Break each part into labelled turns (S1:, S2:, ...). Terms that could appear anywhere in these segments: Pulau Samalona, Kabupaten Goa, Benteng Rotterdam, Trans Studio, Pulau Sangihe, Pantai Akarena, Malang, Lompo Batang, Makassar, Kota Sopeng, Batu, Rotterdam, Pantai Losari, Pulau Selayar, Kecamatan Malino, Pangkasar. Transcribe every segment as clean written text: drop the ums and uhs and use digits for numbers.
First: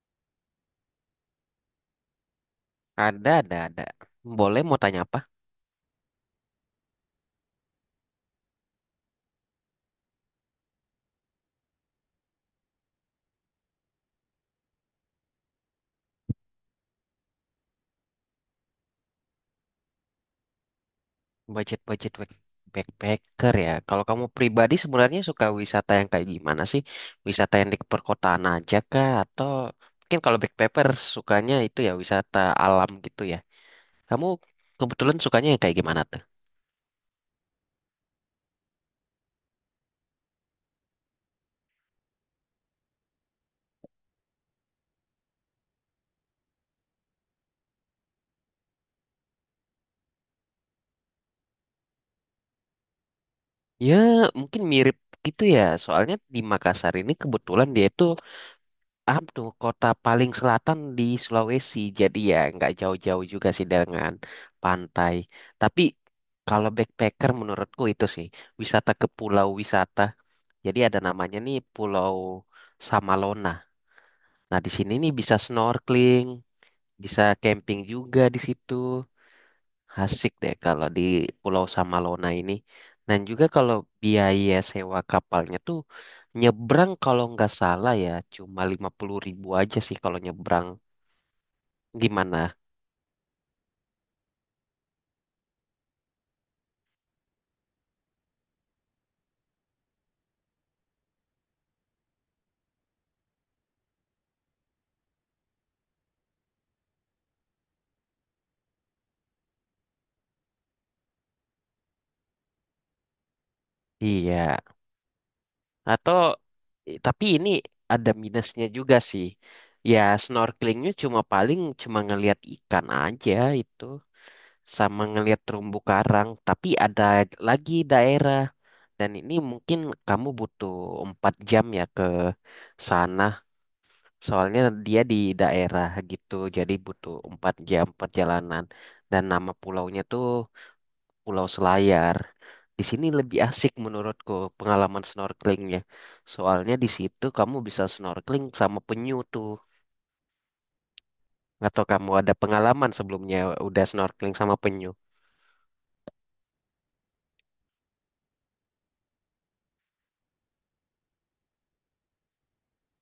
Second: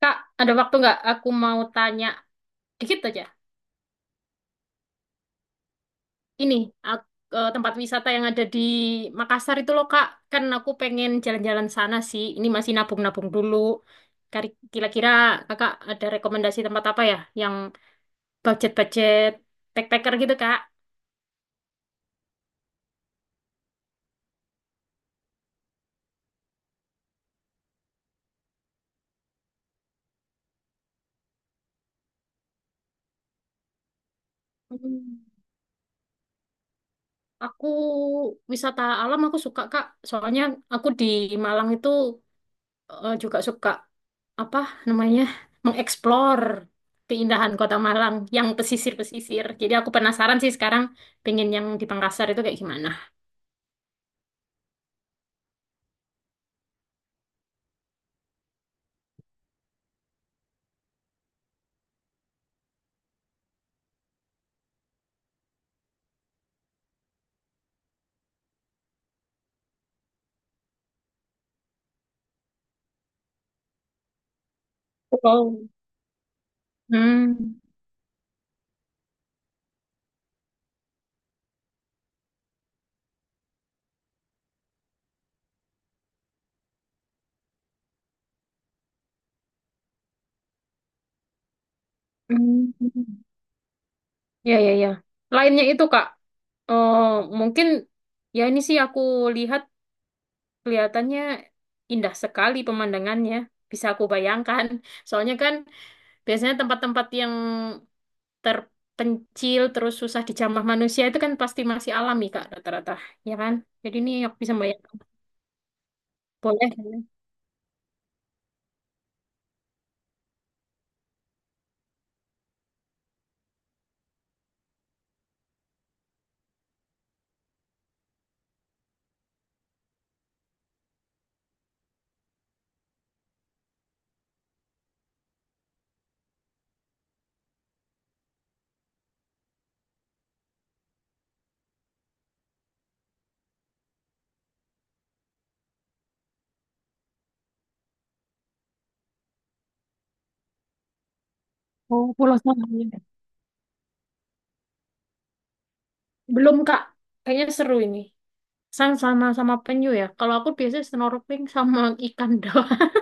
S1: Kak, ada waktu nggak? Aku mau tanya dikit aja.
S2: Ada, ada. Boleh mau tanya apa?
S1: Ini ak- tempat wisata yang ada di Makassar itu loh, Kak. Kan aku pengen jalan-jalan sana sih. Ini masih nabung-nabung dulu. Kira-kira Kakak ada rekomendasi tempat apa ya yang budget-budget backpacker gitu, Kak?
S2: Budget-budget backpacker ya. Kalau kamu pribadi sebenarnya suka wisata yang kayak gimana sih? Wisata yang di perkotaan aja kah? Atau mungkin kalau backpacker sukanya itu ya wisata alam gitu ya. Kamu kebetulan
S1: Hmm.
S2: sukanya yang kayak gimana tuh?
S1: Aku wisata alam aku suka, Kak. Soalnya aku di Malang itu juga suka apa namanya mengeksplor keindahan Kota Malang yang pesisir-pesisir. Jadi aku penasaran sih sekarang pengen yang di Pangkasar itu kayak gimana.
S2: Ya mungkin mirip gitu ya. Soalnya di Makassar ini kebetulan dia itu Abdo, kota paling selatan di Sulawesi, jadi ya nggak jauh-jauh juga sih dengan pantai. Tapi kalau backpacker menurutku itu sih wisata ke pulau wisata. Jadi ada namanya nih Pulau Samalona. Nah di sini nih bisa
S1: Oh.
S2: snorkeling, bisa
S1: Hmm,
S2: camping juga di situ. Asik deh kalau di Pulau Samalona ini. Dan juga kalau biaya sewa kapalnya tuh nyebrang kalau nggak salah ya cuma 50.000 aja sih kalau nyebrang. Gimana?
S1: hmm. Ya, ya, ya. Lainnya itu Kak, eh, mungkin ya ini sih aku lihat kelihatannya indah sekali pemandangannya. Bisa aku bayangkan. Soalnya kan biasanya tempat-tempat yang terpencil terus susah dijamah manusia itu kan pasti masih alami Kak rata-rata, ya kan, jadi ini aku bisa
S2: Iya.
S1: bayangkan.
S2: Atau
S1: Boleh.
S2: tapi ini ada minusnya juga sih. Ya snorkelingnya cuma paling cuma ngelihat ikan aja itu sama ngelihat terumbu karang. Tapi ada lagi daerah dan ini mungkin kamu butuh 4 jam ya ke sana. Soalnya dia di daerah gitu jadi butuh 4 jam perjalanan dan nama pulaunya tuh Pulau Selayar. Di sini lebih asik menurutku pengalaman snorkelingnya. Soalnya di situ kamu bisa snorkeling sama penyu tuh. Atau kamu
S1: Oh,
S2: ada
S1: Pulau
S2: pengalaman
S1: Sangihe.
S2: sebelumnya udah snorkeling sama penyu?
S1: Belum Kak, kayaknya seru ini. Sang sama sama penyu ya, kalau aku biasanya snorkeling sama ikan doang.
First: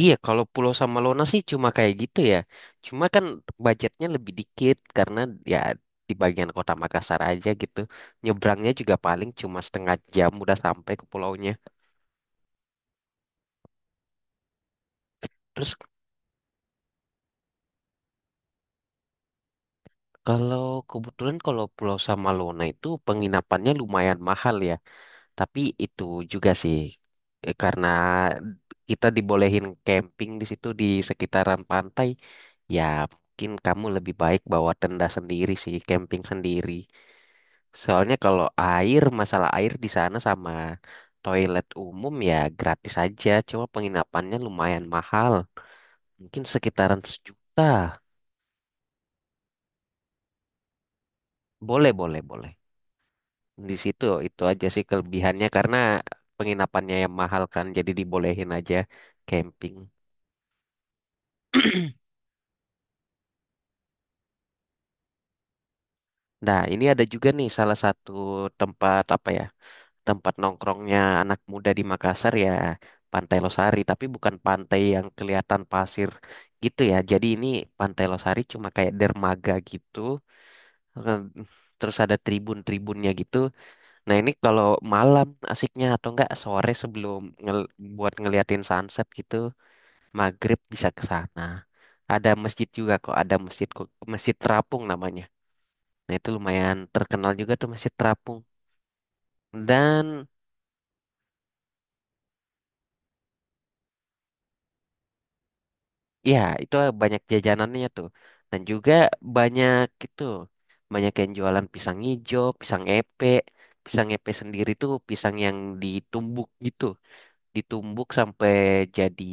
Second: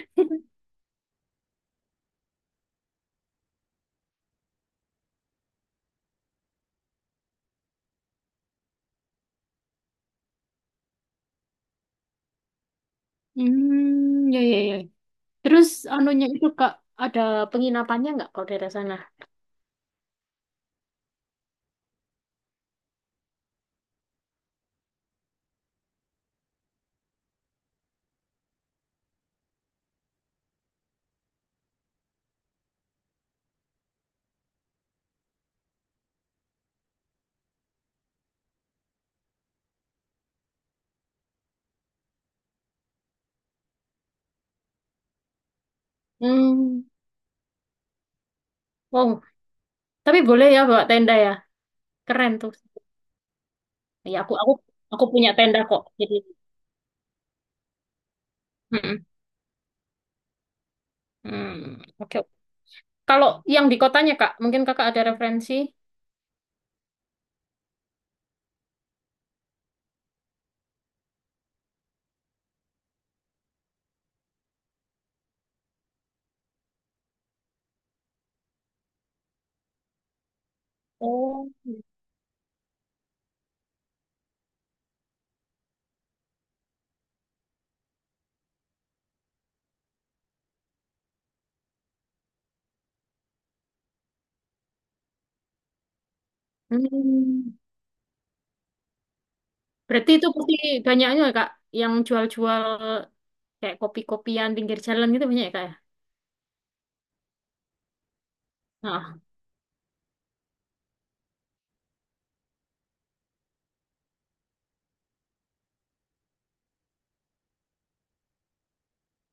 S2: Iya, kalau Pulau Samalona sih cuma kayak gitu ya. Cuma kan budgetnya lebih dikit karena ya di bagian kota Makassar aja gitu. Nyebrangnya juga paling cuma setengah jam udah sampai ke pulaunya.
S1: Hmm, ya, ya, ya. Terus
S2: Terus
S1: anunya itu Kak, ada penginapannya nggak kalau daerah sana?
S2: kalau kebetulan kalau Pulau Samalona itu penginapannya lumayan mahal ya. Tapi itu juga sih, karena kita dibolehin camping di situ di sekitaran pantai, ya mungkin kamu lebih baik bawa tenda sendiri sih, camping sendiri. Soalnya kalau air, masalah air di sana sama toilet umum ya gratis aja, cuma penginapannya lumayan mahal. Mungkin
S1: hmm,
S2: sekitaran sejuta.
S1: wow, tapi boleh ya bawa tenda ya.
S2: Boleh, boleh,
S1: Keren
S2: boleh.
S1: tuh.
S2: Di situ
S1: Ya, aku
S2: itu
S1: aku
S2: aja sih
S1: aku punya
S2: kelebihannya
S1: tenda
S2: karena
S1: kok, jadi.
S2: penginapannya yang mahal kan, jadi dibolehin aja
S1: Mm-mm.
S2: camping.
S1: Hmm, oke, oke. Kalau yang di kotanya, Kak, mungkin Kakak ada referensi.
S2: Nah, ini ada juga nih salah satu tempat apa ya? Tempat nongkrongnya anak muda di Makassar ya, Pantai Losari, tapi bukan pantai yang kelihatan pasir gitu ya. Jadi ini Pantai Losari cuma kayak dermaga gitu. eh,
S1: Oh.
S2: Terus ada tribun-tribunnya gitu. Nah, ini kalau malam asiknya atau enggak sore sebelum buat ngeliatin sunset gitu, maghrib bisa ke sana. Ada masjid juga kok, ada masjid masjid terapung namanya. Nah itu lumayan terkenal juga
S1: Hmm.
S2: tuh masih terapung.
S1: Berarti
S2: Dan
S1: itu pasti banyaknya ya, Kak, yang jual-jual kayak kopi-kopian pinggir jalan gitu banyak ya, Kak ya?
S2: ya itu banyak jajanannya tuh. Dan juga
S1: Nah.
S2: banyak itu banyak yang jualan pisang hijau pisang epe. Pisang epe sendiri tuh pisang yang ditumbuk gitu. Ditumbuk sampai jadi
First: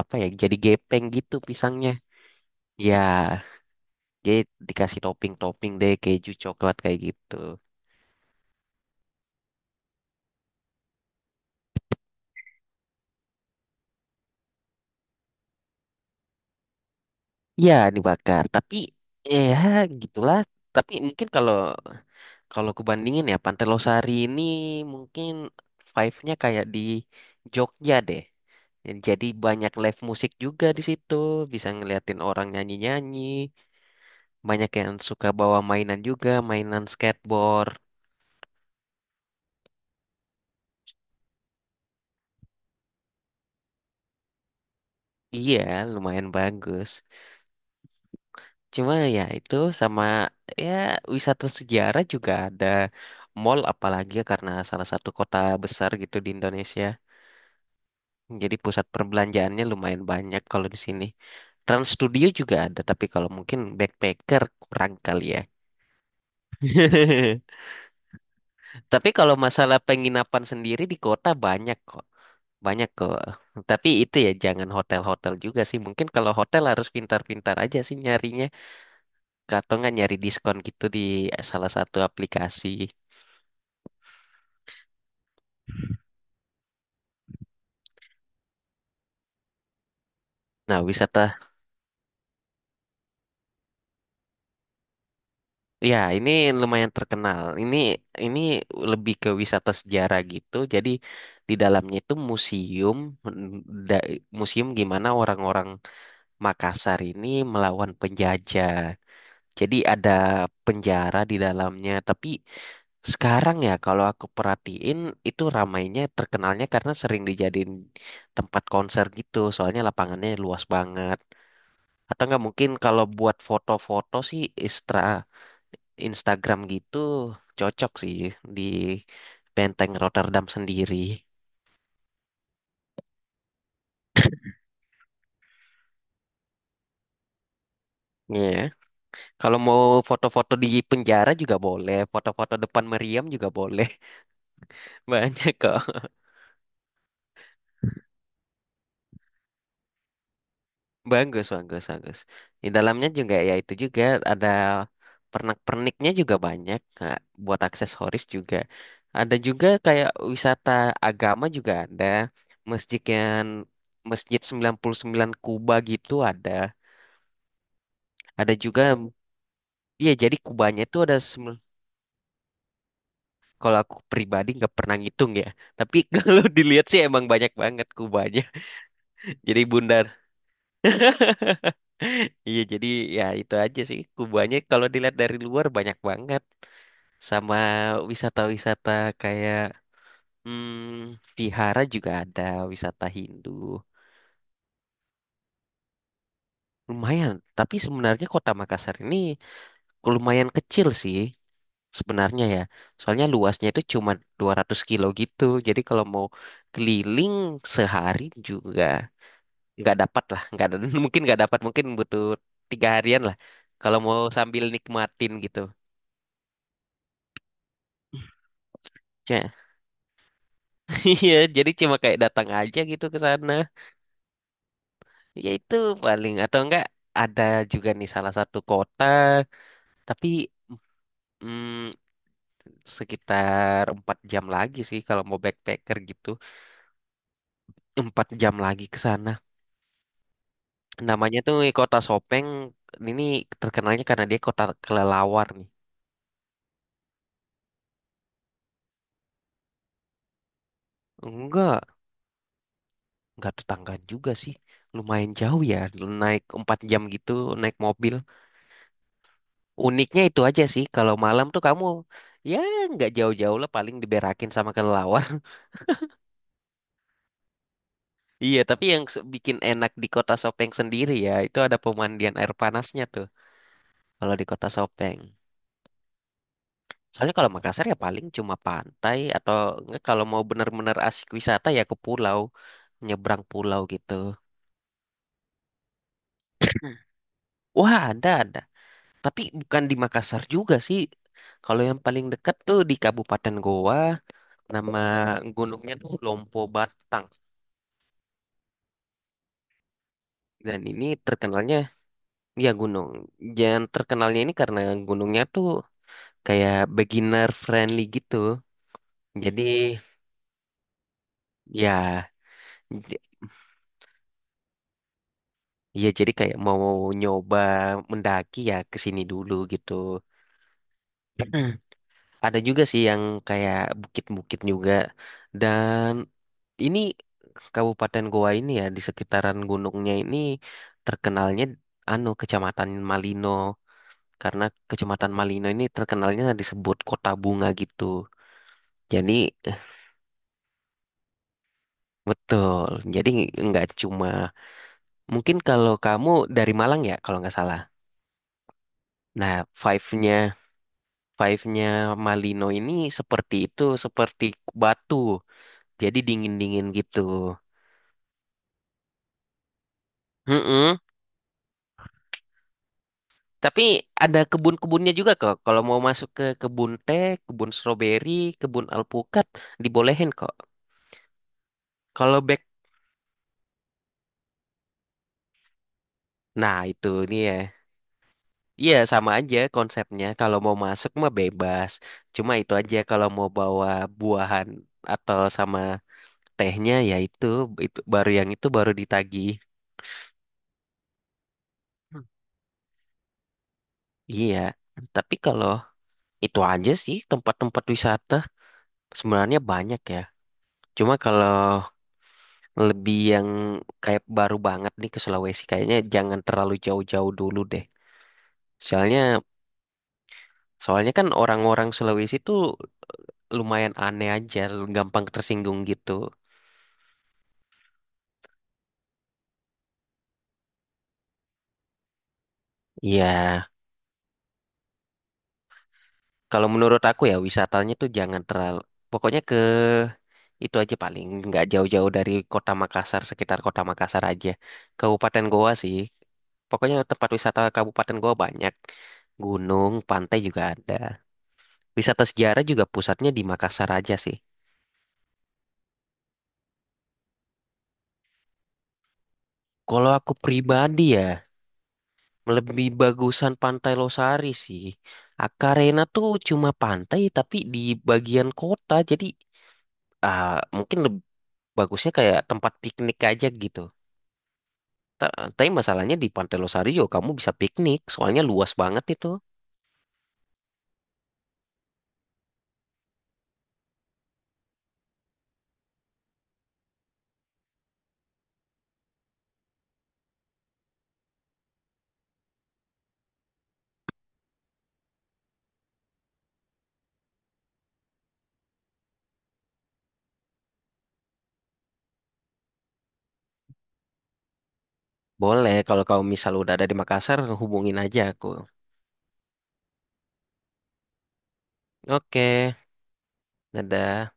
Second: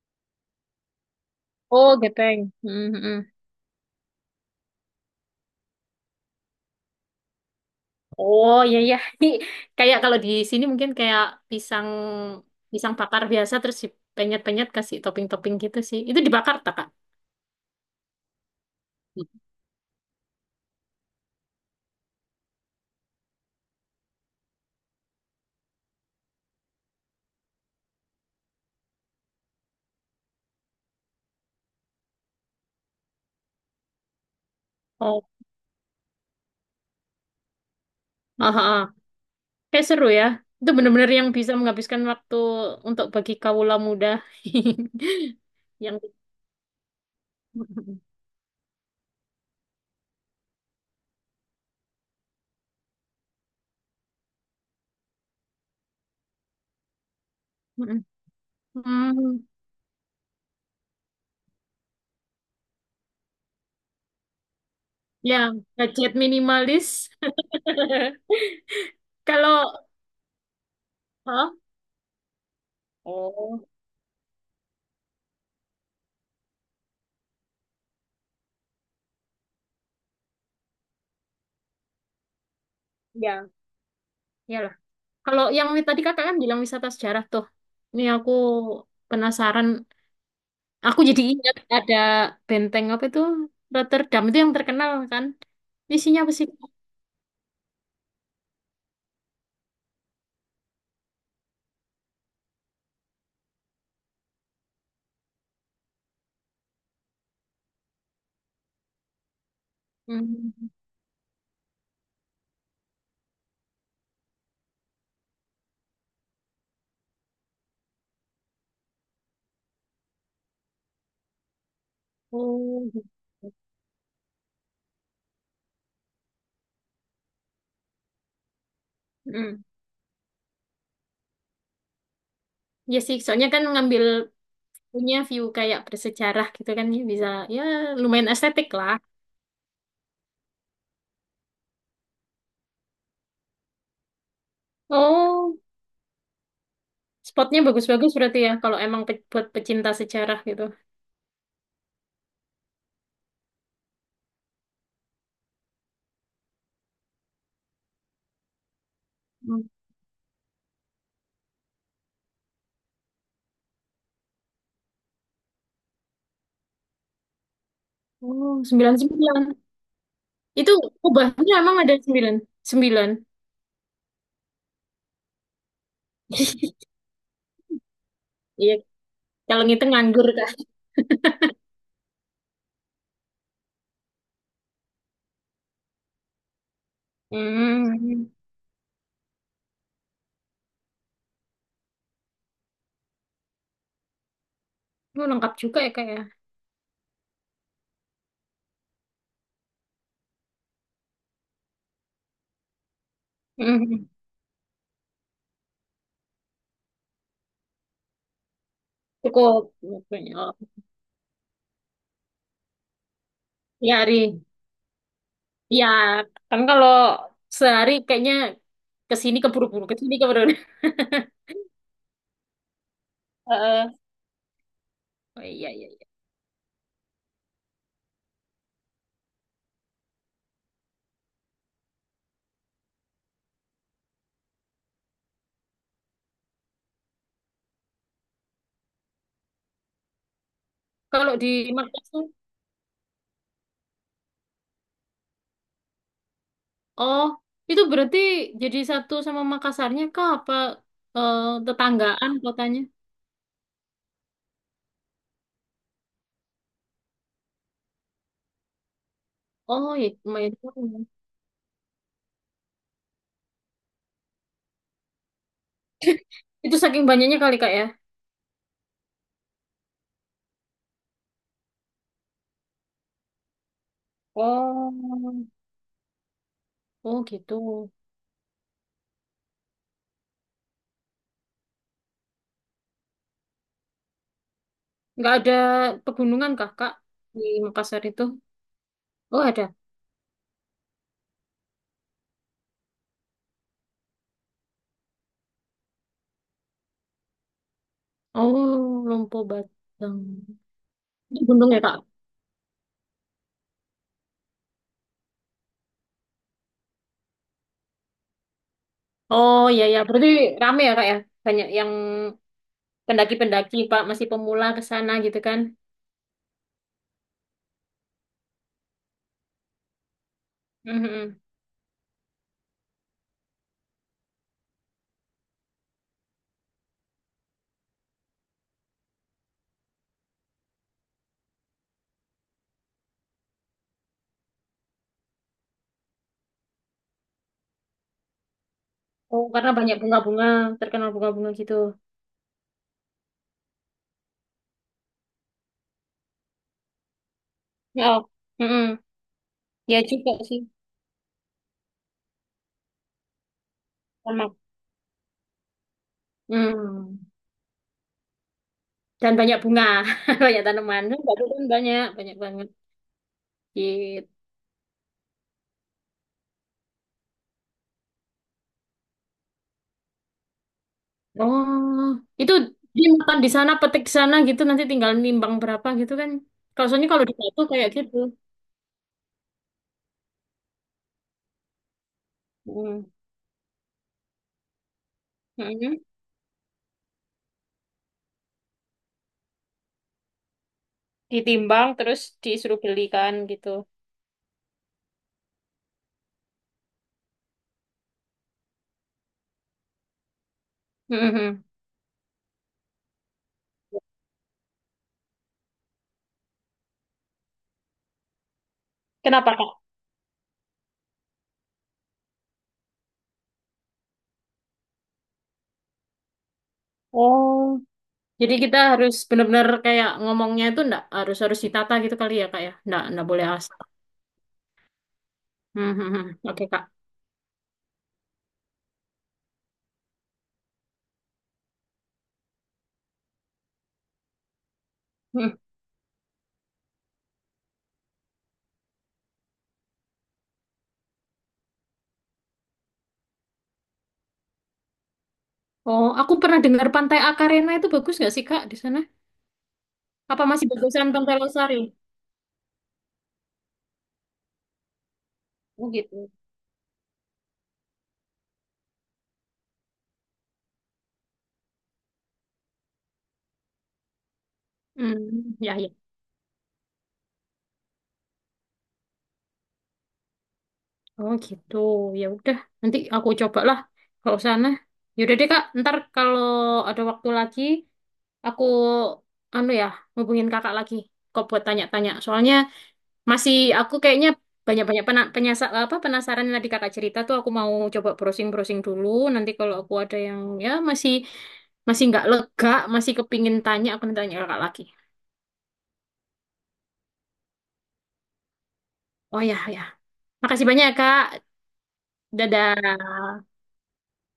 S2: apa ya? Jadi gepeng gitu pisangnya.
S1: Oh, gepeng.
S2: Ya,
S1: Hmm, hmm.
S2: jadi dikasih topping-topping deh keju coklat kayak gitu.
S1: Oh, iya, iya. Ini kayak kalau di sini mungkin kayak pisang pisang bakar biasa terus dipenyet-penyet kasih topping-topping gitu sih. Itu dibakar tak, Kak?
S2: Ya, dibakar. Tapi ya gitulah. Tapi mungkin kalau kalau aku bandingin ya, Pantelosari ini mungkin vibe-nya kayak di Jogja deh. Jadi banyak live musik juga di situ, bisa ngeliatin orang nyanyi-nyanyi. Banyak yang
S1: Oh.
S2: suka bawa mainan juga, mainan skateboard.
S1: Ah, ah, ah. Kayak seru ya. Itu bener-bener yang bisa menghabiskan waktu untuk bagi kawula muda.
S2: Iya,
S1: Yang
S2: lumayan bagus.
S1: Mm-mm.
S2: Cuma ya itu sama ya wisata sejarah juga ada, mall apalagi ya karena salah satu kota besar gitu di Indonesia.
S1: Mm-mm.
S2: Jadi pusat
S1: Hmm,
S2: perbelanjaannya lumayan banyak kalau di sini. Trans Studio juga ada, tapi kalau mungkin backpacker kurang kali
S1: Ya,
S2: ya.
S1: budget minimalis.
S2: Tapi kalau
S1: Kalau,
S2: masalah penginapan sendiri di kota
S1: Hah?
S2: banyak kok. Banyak kok.
S1: Oh,
S2: Tapi itu ya jangan hotel-hotel juga sih. Mungkin kalau hotel harus pintar-pintar aja sih nyarinya. Atau nggak nyari diskon gitu di salah satu aplikasi.
S1: ya, iyalah. Kalau yang tadi kakak kan bilang wisata sejarah tuh. Ini aku penasaran.
S2: Nah,
S1: Aku jadi
S2: wisata
S1: ingat ada benteng apa itu Rotterdam itu yang terkenal kan.
S2: ya,
S1: Isinya
S2: ini
S1: apa sih?
S2: lumayan terkenal. Ini lebih ke wisata sejarah gitu. Jadi di dalamnya itu museum, mm, da- museum gimana orang-orang Makassar ini melawan penjajah. Jadi ada
S1: Hmm.
S2: penjara di dalamnya. Tapi sekarang ya kalau aku perhatiin itu ramainya terkenalnya karena sering dijadiin tempat konser gitu. Soalnya lapangannya luas banget. Atau nggak mungkin
S1: Oh,
S2: kalau
S1: gitu.
S2: buat foto-foto sih, Istra Instagram gitu cocok sih di
S1: Hmm.
S2: Benteng Rotterdam sendiri.
S1: Ya sih, soalnya kan ngambil punya view kayak bersejarah gitu kan ya bisa, ya lumayan
S2: Iya.
S1: estetik lah.
S2: Kalau mau foto-foto di penjara juga boleh, foto-foto depan meriam juga boleh. Banyak
S1: Oh.
S2: kok.
S1: Spotnya bagus-bagus berarti ya, kalau emang buat pecinta sejarah gitu.
S2: Bagus, bagus, bagus. Di dalamnya juga ya itu juga ada pernak-perniknya juga banyak. Nah, buat aksesoris juga. Ada
S1: Hmm.
S2: juga kayak wisata agama juga ada. Masjid yang Masjid 99 Kuba gitu ada. Ada
S1: Oh,
S2: juga
S1: 99.
S2: iya, jadi
S1: Itu
S2: kubahnya itu ada
S1: kubahnya emang ada 99.
S2: kalau aku pribadi nggak pernah ngitung ya. Tapi kalau dilihat sih emang banyak banget kubahnya.
S1: Iya,
S2: Jadi
S1: kalau ngitung
S2: bundar.
S1: nganggur, Kak.
S2: Iya, jadi ya itu aja sih. Kubahnya kalau dilihat dari luar banyak banget. Sama
S1: Hmm.
S2: wisata-wisata kayak vihara juga ada wisata Hindu.
S1: Oh, lengkap juga ya, Kak ya.
S2: Lumayan, tapi sebenarnya kota Makassar ini lumayan kecil sih. Sebenarnya ya. Soalnya luasnya itu
S1: Hmm.
S2: cuma 200 kilo gitu. Jadi kalau mau keliling sehari juga
S1: Cukup.
S2: nggak dapat lah.
S1: Oh.
S2: Nggak ada, mungkin nggak dapat. Mungkin butuh tiga harian lah. Kalau
S1: Ya,
S2: mau
S1: Ari.
S2: sambil nikmatin gitu.
S1: Ya, kan kalau sehari kayaknya ke sini
S2: Ya,
S1: keburu-buru, ke sini keburu.
S2: iya, jadi cuma kayak datang aja gitu ke sana.
S1: Heeh. Oh,
S2: Ya
S1: iya,
S2: itu
S1: iya, iya.
S2: paling atau enggak ada juga nih salah satu kota, tapi mm, sekitar 4 jam lagi sih kalau mau backpacker gitu, empat jam lagi ke sana.
S1: Kalau
S2: Namanya
S1: di
S2: tuh Kota
S1: Makassar.
S2: Sopeng. Ini terkenalnya karena dia kota kelelawar nih.
S1: Oh, itu berarti jadi satu sama Makassarnya kah? Apa eh,
S2: Enggak,
S1: tetanggaan kotanya?
S2: enggak tetanggaan juga sih. Lumayan jauh ya, naik 4 jam gitu, naik mobil.
S1: Oh, ya,
S2: Uniknya itu
S1: lumayan
S2: aja sih,
S1: jauh ya.
S2: kalau malam tuh kamu ya nggak jauh-jauh lah paling diberakin sama kelelawar.
S1: Itu saking banyaknya kali kak ya?
S2: Iya, tapi yang bikin enak di Kota Sopeng sendiri ya, itu ada pemandian air panasnya tuh. Kalau di Kota Sopeng.
S1: Oh, oh,
S2: Soalnya kalau
S1: gitu.
S2: Makassar ya paling cuma pantai atau enggak kalau mau benar-benar asik wisata ya ke pulau, nyebrang pulau gitu.
S1: Nggak ada pegunungan kah kak di
S2: Wah,
S1: Makassar itu?
S2: ada ada. Tapi
S1: Oh, ada.
S2: bukan di Makassar juga sih. Kalau yang paling dekat tuh di Kabupaten Goa, nama gunungnya tuh Lompo Batang.
S1: Oh, Lompo Batang.
S2: Dan ini
S1: Itu gunung
S2: terkenalnya
S1: ya kak?
S2: ya gunung. Yang terkenalnya ini karena gunungnya tuh kayak beginner friendly gitu.
S1: Oh
S2: Jadi
S1: iya ya, berarti rame ya kak ya? Banyak yang
S2: ya
S1: pendaki-pendaki pak masih pemula ke sana gitu kan?
S2: iya, jadi kayak mau nyoba mendaki ya ke sini dulu gitu.
S1: Mhm.
S2: Mm. Ada juga sih yang kayak bukit-bukit juga. Dan ini Kabupaten Goa ini ya di sekitaran gunungnya ini terkenalnya anu Kecamatan Malino karena Kecamatan Malino ini terkenalnya disebut kota bunga gitu.
S1: Oh,
S2: Jadi
S1: karena
S2: eh,
S1: banyak bunga-bunga, terkenal bunga-bunga gitu.
S2: betul. Jadi nggak cuma mungkin kalau kamu dari Malang ya kalau nggak salah.
S1: Oh, mm-mm.
S2: Nah,
S1: Ya juga
S2: five-nya
S1: sih,
S2: Five-nya Malino ini seperti itu, seperti
S1: sama.
S2: batu. Jadi dingin-dingin
S1: Hmm.
S2: gitu.
S1: Dan banyak bunga, banyak
S2: Mm-mm.
S1: tanaman. Kan Batu kan banyak, banyak banget.
S2: Tapi ada
S1: Gitu.
S2: kebun-kebunnya juga kok. Kalau mau masuk ke kebun teh, kebun stroberi, kebun alpukat, dibolehin kok.
S1: Oh,
S2: Kalau
S1: itu
S2: back,
S1: dia makan di sana, petik di sana gitu, nanti tinggal nimbang berapa gitu kan.
S2: nah
S1: Kalau
S2: itu
S1: soalnya kalau di
S2: dia.
S1: Batu kayak gitu.
S2: Iya sama aja konsepnya. Kalau mau masuk mah bebas. Cuma itu aja
S1: Hmm.
S2: kalau mau bawa buahan atau sama
S1: Mm-mm.
S2: tehnya ya itu baru yang itu baru ditagih.
S1: Ditimbang
S2: Hmm.
S1: terus disuruh belikan gitu.
S2: Iya. Tapi kalau itu aja sih tempat-tempat wisata sebenarnya banyak ya. Cuma kalau
S1: Mm-mm.
S2: lebih yang kayak baru banget nih ke Sulawesi kayaknya jangan terlalu jauh-jauh dulu deh. Soalnya
S1: Kenapa, Kak?
S2: soalnya kan orang-orang Sulawesi tuh lumayan aneh aja, gampang tersinggung gitu.
S1: Oh, jadi kita harus benar-benar kayak ngomongnya itu ndak harus harus ditata gitu kali ya, Kak ya. Ndak
S2: Iya,
S1: ndak boleh asal. Hmm, hmm, hmm.
S2: kalau
S1: Oke, Kak.
S2: menurut aku ya wisatanya tuh jangan terlalu pokoknya ke itu aja paling nggak jauh-jauh dari kota Makassar, sekitar kota Makassar aja. Kabupaten Goa sih. Pokoknya tempat wisata Kabupaten Goa banyak. Gunung, pantai juga ada. Wisata sejarah juga pusatnya di Makassar aja sih.
S1: Oh, aku pernah dengar Pantai Akarena itu bagus nggak sih Kak di sana?
S2: Kalau aku
S1: Apa masih
S2: pribadi
S1: bagusan Pantai
S2: ya,
S1: Losari?
S2: lebih bagusan Pantai Losari sih.
S1: Oh,
S2: Akarena tuh
S1: gitu.
S2: cuma pantai tapi di bagian kota, jadi ah, mungkin bagusnya kayak tempat piknik aja gitu.
S1: Hmm,
S2: Tapi
S1: ya ya.
S2: masalahnya di Pantai Losario kamu bisa piknik, soalnya luas banget itu.
S1: Oh, gitu. Ya udah, nanti aku cobalah kalau sana. Ya udah deh Kak, ntar kalau ada waktu lagi aku anu ya, hubungin Kakak lagi. Kok buat tanya-tanya. Soalnya masih aku kayaknya banyak-banyak pena, penyasa- apa penasaran yang tadi kakak cerita tuh aku mau coba browsing-browsing dulu. Nanti kalau aku ada yang ya masih masih nggak lega, masih kepingin tanya, aku nanti tanya kakak lagi.
S2: Boleh, kalau kamu misal udah ada di Makassar, hubungin aja aku.
S1: Oh ya, ya. Makasih banyak ya, Kak.
S2: Oke,
S1: Dadah.
S2: dadah.